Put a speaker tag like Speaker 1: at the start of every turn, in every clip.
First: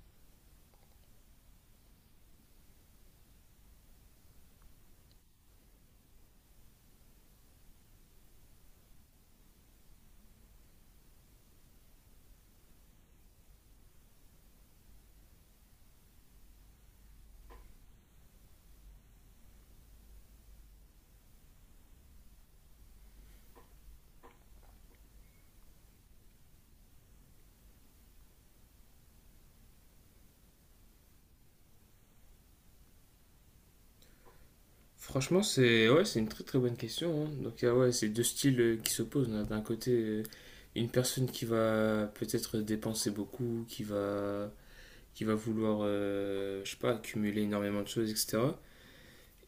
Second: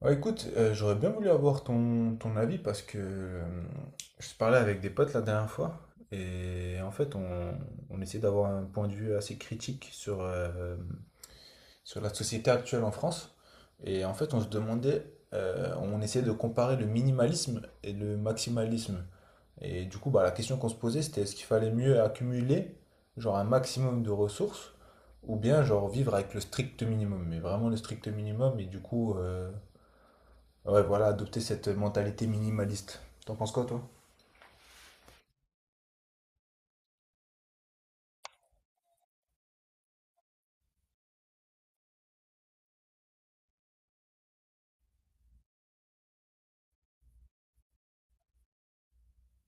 Speaker 1: Ouais, écoute, j'aurais bien voulu avoir ton avis parce que, je parlais avec des potes la dernière fois et en fait on essaie d'avoir un point de vue assez critique sur, sur la société actuelle en France et en fait on se demandait, on essayait de comparer le minimalisme et le maximalisme et du coup bah, la question qu'on se posait c'était est-ce qu'il fallait mieux accumuler genre un maximum de ressources ou bien genre vivre avec le strict minimum mais vraiment le strict minimum et du coup. Ouais, voilà, adopter cette mentalité minimaliste. T'en penses quoi, toi?
Speaker 2: Franchement, c'est ouais, c'est une très très bonne question, hein. Donc, ouais, c'est deux styles qui s'opposent. On a d'un côté une personne qui va peut-être dépenser beaucoup, qui va vouloir, je sais pas, accumuler énormément de choses, etc.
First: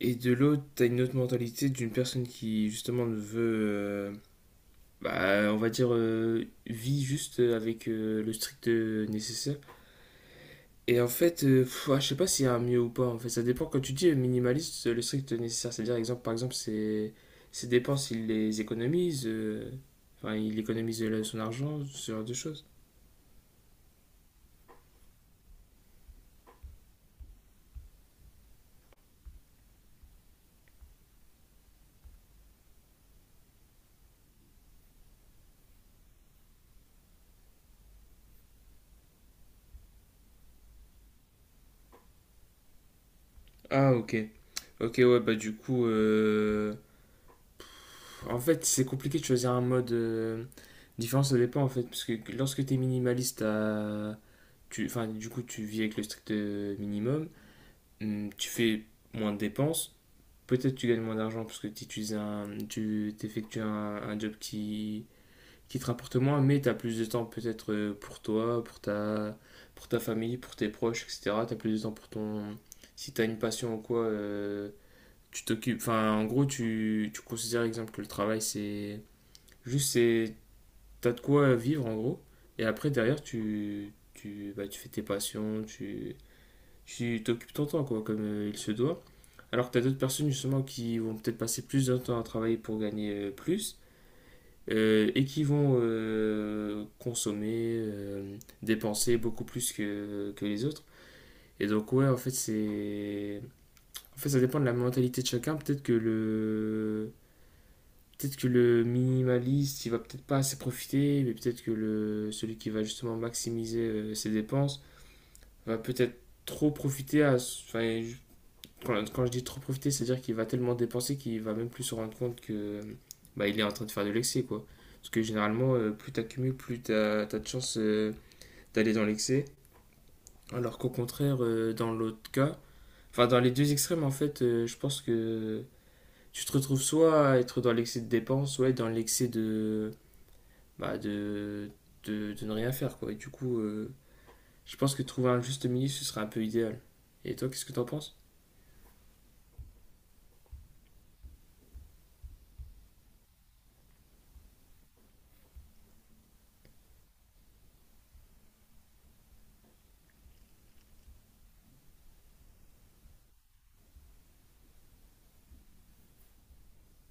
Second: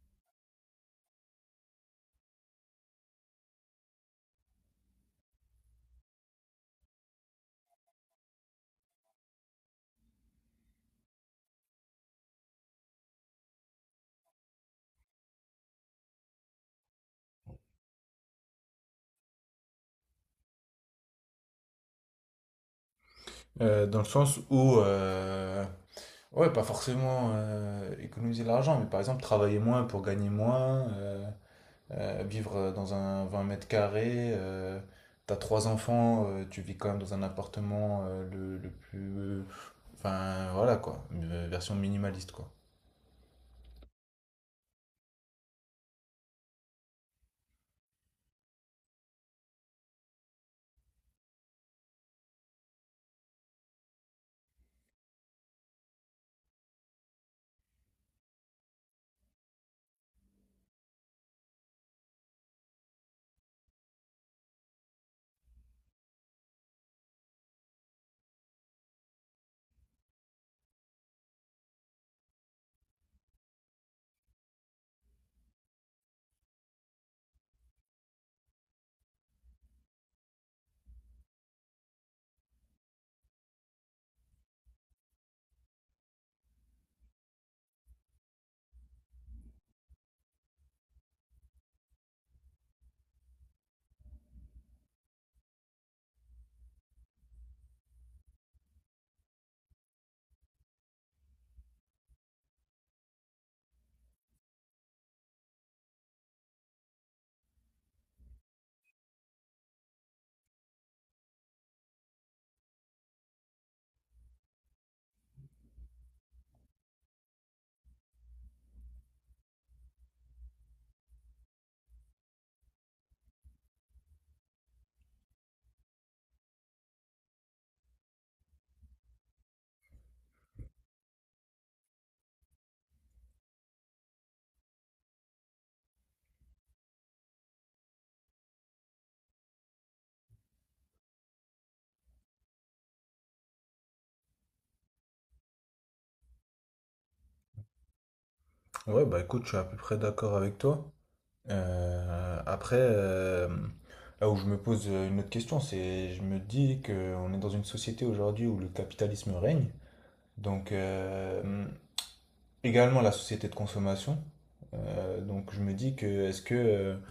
Speaker 2: Et de l'autre, t'as une autre mentalité d'une personne qui justement ne veut, bah, on va dire, vit juste avec le strict nécessaire et en fait, ouais, je sais pas s'il y a un mieux ou pas. En fait, ça dépend. Quand tu dis minimaliste, le strict nécessaire, c'est-à-dire, par exemple, ses dépenses, il les économise. Enfin, il économise son argent, ce genre de choses.
Speaker 1: Dans le sens où, ouais, pas forcément économiser de l'argent, mais par exemple travailler moins pour gagner moins, vivre dans un 20 mètres carrés, t'as trois enfants, tu vis quand même dans un appartement le plus... Enfin, voilà quoi, une version minimaliste quoi.
Speaker 2: Ah, ok. Ok, ouais, bah du coup, en fait, c'est compliqué de choisir un mode différent, ça dépend en fait, parce que lorsque t'es minimaliste, tu, enfin, du coup, tu vis avec le strict minimum, tu fais moins de dépenses. Peut-être tu gagnes moins d'argent parce que tu effectues un job qui te rapporte moins, mais tu as plus de temps peut-être pour toi, pour ta famille, pour tes proches, etc. Tu as plus de temps pour ton. Si tu as une passion ou quoi, tu t'occupes. Enfin, en gros, tu considères, exemple, que le travail, c'est. Juste, c'est. T'as de quoi vivre, en gros. Et après, derrière, bah, tu fais tes passions, tu t'occupes ton temps, quoi, comme il se doit. Alors que tu as d'autres personnes, justement, qui vont peut-être passer plus de temps à travailler pour gagner plus et qui vont consommer, dépenser beaucoup plus que les autres. Et donc, ouais, en fait, c'est. En fait, ça dépend de la mentalité de chacun. Peut-être que le. Peut-être que le minimaliste, il va peut-être pas assez profiter, mais peut-être que celui qui va justement maximiser ses dépenses va peut-être trop profiter à, enfin. Quand je dis trop profiter, c'est-à-dire qu'il va tellement dépenser qu'il va même plus se rendre compte que bah, il est en train de faire de l'excès, quoi. Parce que généralement, plus t'accumules, plus t'as de chances d'aller dans l'excès. Alors qu'au contraire, dans l'autre cas, enfin dans les deux extrêmes, en fait, je pense que tu te retrouves soit à être dans l'excès de dépenses, soit être dans l'excès bah, de ne rien faire, quoi. Et du coup, je pense que trouver un juste milieu, ce serait un peu idéal. Et toi, qu'est-ce que t'en penses?
Speaker 1: Ouais, bah écoute, je suis à peu près d'accord avec toi. Heu, après, là où je me pose, une autre question, c'est je me dis qu'on est dans une société aujourd'hui où le capitalisme règne, donc également la société de consommation. Donc je me dis que est-ce que,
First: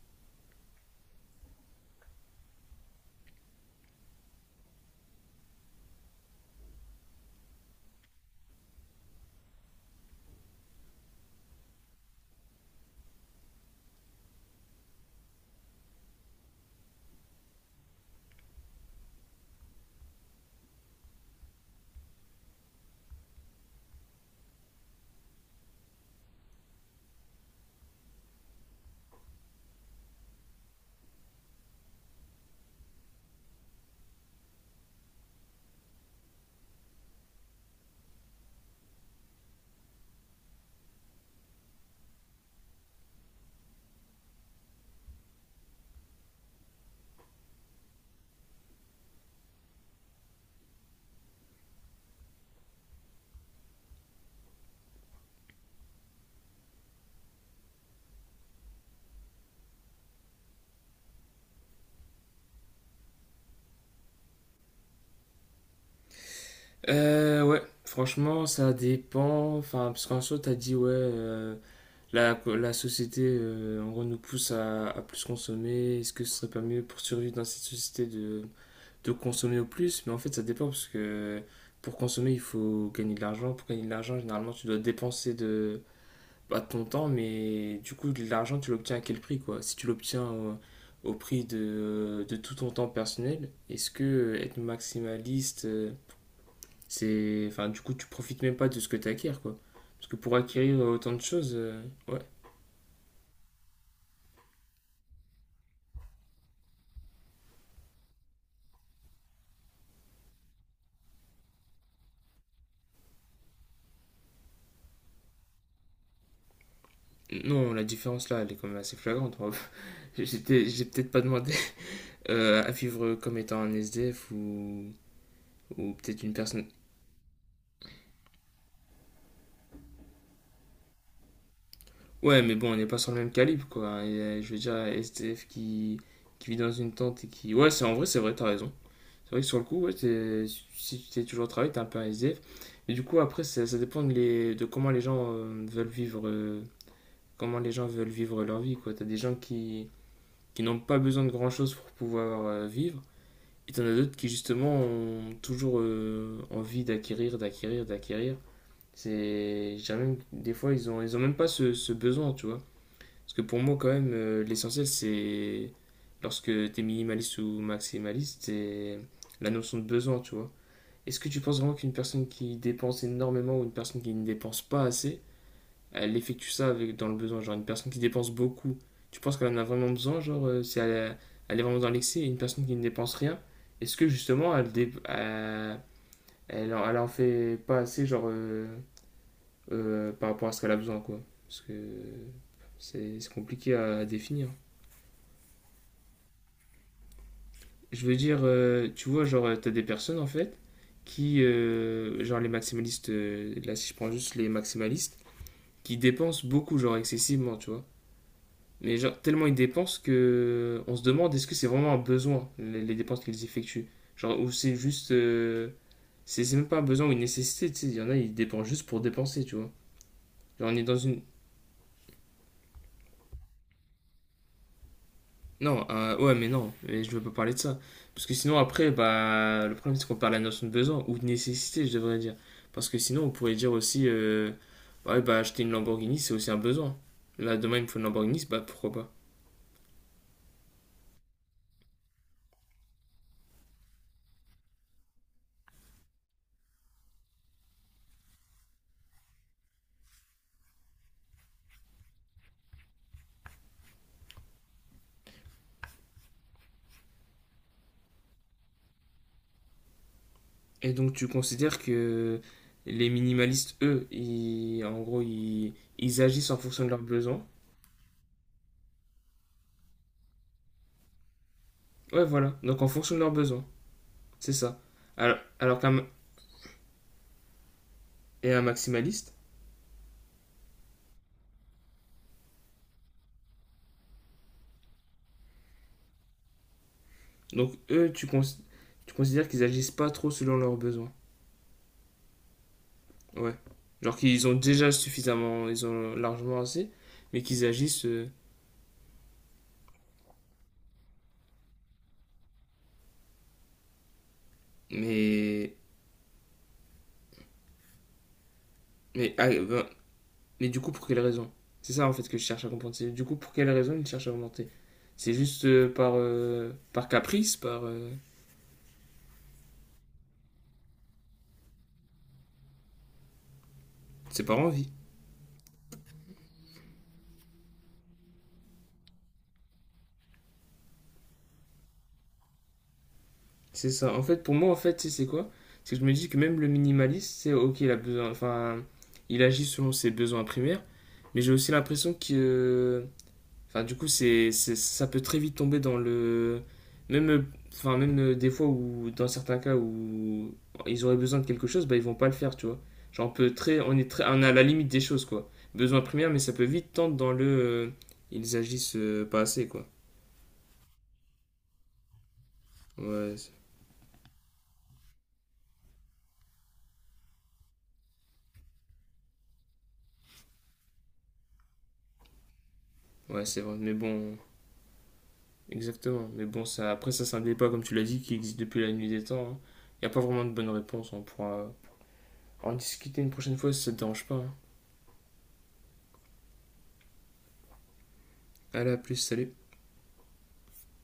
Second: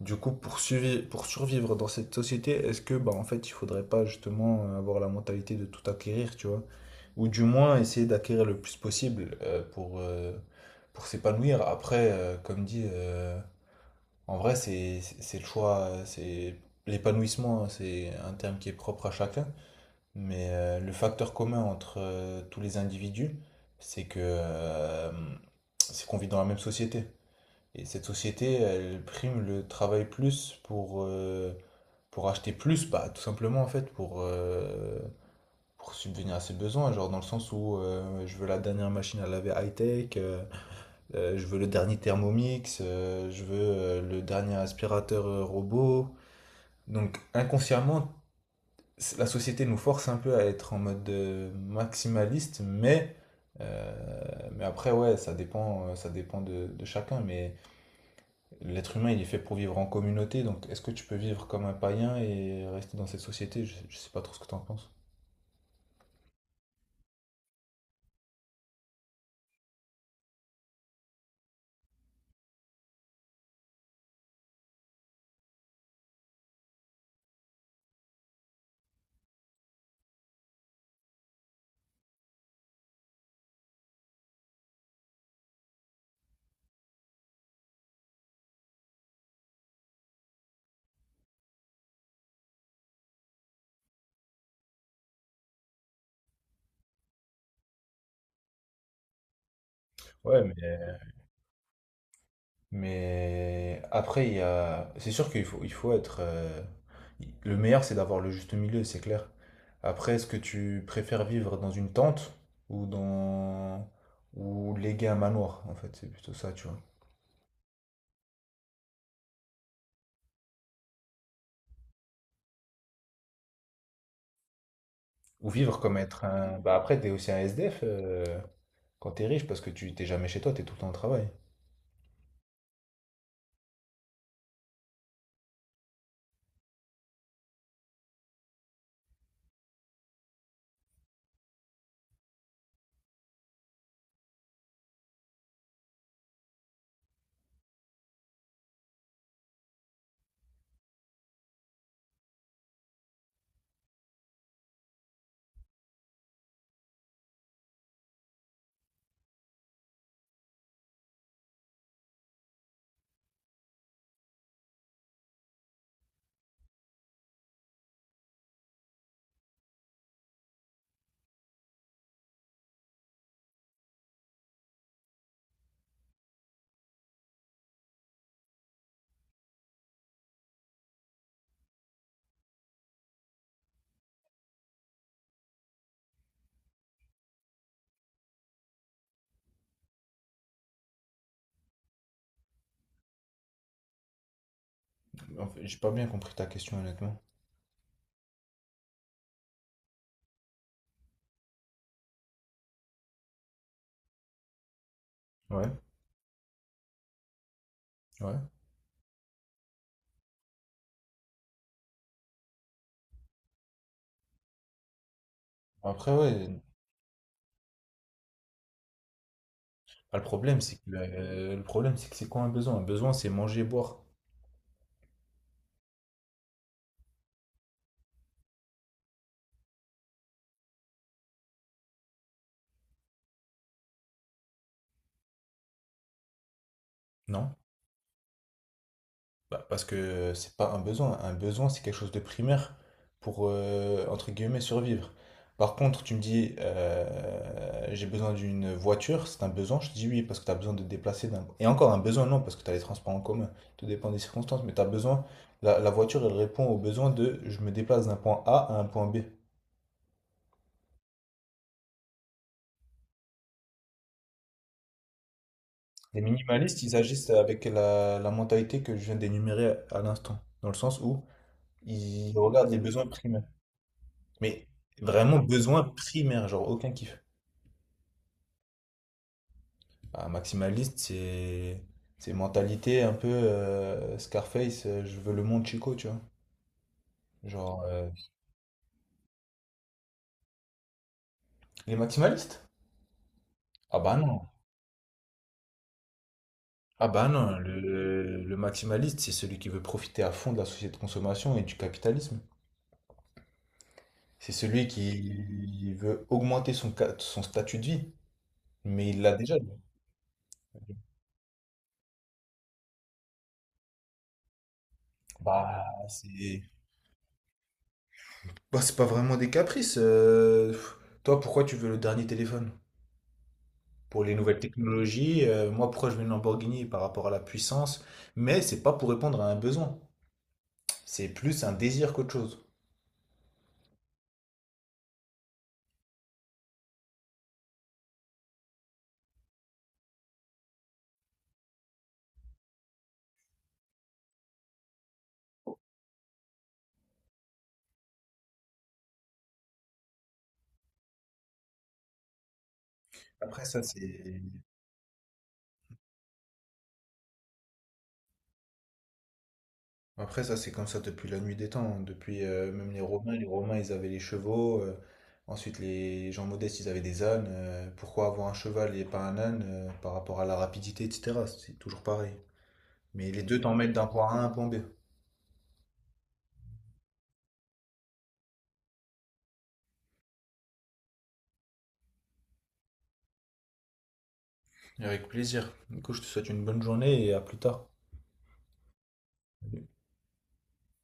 Speaker 1: du coup pour survivre dans cette société, est-ce que, bah, en fait, il faudrait pas justement, avoir la mentalité de tout acquérir, tu vois? Ou du moins essayer d'acquérir le plus possible, pour pour s'épanouir. Après, comme dit, en vrai, c'est le choix, c'est l'épanouissement, c'est un terme qui est propre à chacun. Mais le facteur commun entre tous les individus, c'est que, c'est qu'on vit dans la même société. Et cette société, elle prime le travail plus pour pour acheter plus, bah tout simplement en fait pour pour subvenir à ses besoins, genre dans le sens où je veux la dernière machine à laver high-tech. Je veux le dernier Thermomix, je veux le dernier aspirateur robot. Donc inconsciemment, la société nous force un peu à être en mode maximaliste, mais après, ouais, ça dépend, ça dépend de chacun. Mais l'être humain, il est fait pour vivre en communauté, donc est-ce que tu peux vivre comme un païen et rester dans cette société? Je sais pas trop ce que tu en penses.
Speaker 2: Ouais, franchement, ça dépend. Enfin, parce qu'en soi, t'as dit, ouais, la société, en gros, nous pousse à plus consommer. Est-ce que ce serait pas mieux pour survivre dans cette société de consommer au plus? Mais en fait, ça dépend, parce que pour consommer, il faut gagner de l'argent. Pour gagner de l'argent, généralement, tu dois dépenser de, pas de ton temps, mais du coup, de l'argent, tu l'obtiens à quel prix, quoi? Si tu l'obtiens au prix de tout ton temps personnel, est-ce que être maximaliste. C'est, enfin, du coup, tu profites même pas de ce que tu acquiers, quoi. Parce que pour
Speaker 1: Ouais, mais
Speaker 2: acquérir autant de choses, ouais.
Speaker 1: Mais après, il y a... c'est sûr qu'il faut être... Le meilleur, c'est d'avoir le juste milieu, c'est clair. Après, est-ce que tu préfères vivre dans une tente ou dans... ou léguer un manoir, en fait, c'est plutôt ça, tu vois.
Speaker 2: Non, la différence là, elle est quand même assez flagrante. Moi. J'ai peut-être pas demandé à vivre comme étant un SDF
Speaker 1: Ou vivre
Speaker 2: ou
Speaker 1: comme
Speaker 2: peut-être
Speaker 1: être
Speaker 2: une
Speaker 1: un...
Speaker 2: personne.
Speaker 1: Bah après, t'es aussi un SDF quand t'es riche parce que tu t'es jamais chez toi, t'es tout le temps au travail.
Speaker 2: Ouais, mais bon, on n'est pas sur le même calibre, quoi. Et, je veux dire, SDF qui vit dans une tente et qui. Ouais, c'est en vrai, c'est vrai, t'as raison. C'est vrai que sur le coup, ouais, si tu t'es toujours au travail, t'es un peu un SDF. Mais du coup, après, ça dépend de, de comment les gens veulent vivre comment les gens veulent vivre leur vie, quoi. T'as des gens qui n'ont pas besoin de grand-chose pour pouvoir vivre, et t'en as d'autres qui, justement, ont toujours envie d'acquérir, d'acquérir, d'acquérir. C'est. J'ai même. Des fois, ils ont même pas ce besoin, tu vois. Parce que pour moi, quand même, l'essentiel, c'est. Lorsque t'es minimaliste ou maximaliste, c'est la notion de besoin, tu vois. Est-ce que tu penses vraiment qu'une personne qui dépense énormément ou une personne qui ne dépense pas assez, elle effectue ça avec, dans le besoin. Genre, une personne qui dépense beaucoup, tu penses qu'elle en a vraiment besoin? Genre, si elle, elle est vraiment dans l'excès, et une personne qui ne dépense rien, est-ce que justement, elle, elle, elle en fait pas assez, genre, par rapport à ce qu'elle a besoin, quoi? Parce que c'est compliqué à définir.
Speaker 1: En fait, j'ai pas bien compris ta question, honnêtement.
Speaker 2: Je veux dire, tu vois, genre, t'as des personnes, en fait, qui, genre, les maximalistes, là, si je prends juste les maximalistes,
Speaker 1: Ouais,
Speaker 2: qui dépensent beaucoup, genre, excessivement, tu vois.
Speaker 1: ouais.
Speaker 2: Mais genre, tellement ils dépensent que on se demande est-ce que c'est vraiment un besoin, les dépenses qu'ils effectuent. Genre, ou c'est juste.
Speaker 1: Après, ouais,
Speaker 2: C'est même pas un besoin ou une nécessité, tu sais. Il y en a, ils dépensent juste pour dépenser, tu vois.
Speaker 1: bah, le problème,
Speaker 2: Genre,
Speaker 1: c'est
Speaker 2: on est
Speaker 1: que,
Speaker 2: dans une.
Speaker 1: euh, le problème, c'est que c'est quoi un besoin? Un besoin, c'est manger, boire,
Speaker 2: Non, ouais, mais non, mais je veux pas parler de ça. Parce que sinon, après, bah, le problème, c'est qu'on perd la notion de besoin ou de nécessité, je devrais dire. Parce que sinon, on pourrait dire aussi, ouais, bah, acheter une Lamborghini, c'est aussi un besoin.
Speaker 1: non?
Speaker 2: Là, demain, il me faut une Lamborghini, bah, pourquoi pas.
Speaker 1: Bah, parce que c'est pas un besoin. Un besoin, c'est quelque chose de primaire pour, entre guillemets, survivre. Par contre, tu me dis, j'ai besoin d'une voiture, c'est un besoin. Je te dis oui, parce que tu as besoin de te déplacer. Et encore un besoin, non, parce que tu as les transports en commun. Tout dépend des circonstances, mais tu as besoin. La voiture, elle répond au besoin de je me déplace d'un point A à un point B.
Speaker 2: Et donc tu considères que les minimalistes, eux, ils, en gros,
Speaker 1: Les
Speaker 2: ils agissent en
Speaker 1: minimalistes,
Speaker 2: fonction de
Speaker 1: ils
Speaker 2: leurs
Speaker 1: agissent
Speaker 2: besoins.
Speaker 1: avec la mentalité que je viens d'énumérer à l'instant, dans le sens où
Speaker 2: Ouais,
Speaker 1: ils
Speaker 2: voilà.
Speaker 1: regardent les
Speaker 2: Donc en
Speaker 1: besoins
Speaker 2: fonction de leurs
Speaker 1: primaires.
Speaker 2: besoins. C'est
Speaker 1: Mais
Speaker 2: ça.
Speaker 1: vraiment
Speaker 2: Alors
Speaker 1: besoin
Speaker 2: qu'un
Speaker 1: primaire, genre aucun kiff.
Speaker 2: et un maximaliste,
Speaker 1: Ah, maximaliste, c'est mentalité un peu Scarface, je veux le monde Chico, tu vois.
Speaker 2: donc
Speaker 1: Genre
Speaker 2: eux, tu, tu considères qu'ils agissent pas trop selon leurs besoins.
Speaker 1: les maximalistes?
Speaker 2: Ouais.
Speaker 1: Ah bah
Speaker 2: Genre
Speaker 1: non.
Speaker 2: qu'ils ont déjà suffisamment, ils ont largement assez,
Speaker 1: Ah bah
Speaker 2: mais
Speaker 1: non,
Speaker 2: qu'ils agissent.
Speaker 1: le maximaliste, c'est celui qui veut profiter à fond de la société de consommation et du capitalisme. C'est celui
Speaker 2: Mais
Speaker 1: qui veut augmenter son statut de vie, mais il l'a
Speaker 2: mais ah,
Speaker 1: déjà. Lui.
Speaker 2: ben, Mais du coup, pour quelle raison? C'est ça en fait que je cherche à comprendre. C'est du coup, pour quelle raison il cherche à augmenter. C'est juste
Speaker 1: Bah, c'est
Speaker 2: par caprice, par.
Speaker 1: Bah, c'est pas vraiment des caprices. Pff. Toi, pourquoi tu veux le dernier téléphone? Pour les
Speaker 2: C'est par
Speaker 1: nouvelles
Speaker 2: envie.
Speaker 1: technologies. Moi, pourquoi je veux une Lamborghini par rapport à la puissance? Mais c'est pas pour répondre à un besoin. C'est plus un désir qu'autre chose.
Speaker 2: C'est ça. En fait, pour moi, en fait, c'est quoi? C'est que je me dis que même le minimaliste, c'est ok, il a besoin. Enfin, il agit selon ses besoins primaires, mais j'ai aussi l'impression que. euh, Enfin, du coup, c'est, ça peut très vite tomber dans le. Même, enfin, même des fois où, dans certains cas où ils auraient besoin de quelque chose, bah, ils vont pas le faire, tu vois. Genre, on peut
Speaker 1: Après ça, c'est
Speaker 2: très, on est à la limite des choses, quoi. Besoin primaire, mais ça peut vite tendre dans le. Ils agissent pas assez, quoi.
Speaker 1: après ça, c'est comme ça depuis la nuit des temps. Hein. Depuis même
Speaker 2: Ouais,
Speaker 1: les Romains, ils avaient les chevaux. Ensuite, les gens modestes, ils avaient des ânes. Pourquoi avoir un cheval et pas un âne par rapport à la rapidité, etc. C'est toujours pareil. Mais les
Speaker 2: ouais,
Speaker 1: deux
Speaker 2: c'est vrai.
Speaker 1: t'emmènent
Speaker 2: Mais
Speaker 1: d'un point
Speaker 2: bon,
Speaker 1: A à un point B.
Speaker 2: exactement. Mais bon, ça, après, ça, c'est un débat, comme tu l'as dit, qui existe depuis la nuit des temps. Il n'y a pas vraiment de bonne réponse. On pourra en discuter une prochaine fois si ça te dérange pas, hein.
Speaker 1: Avec plaisir. Du coup, je te souhaite une bonne journée et à plus tard.
Speaker 2: Allez, à plus, salut.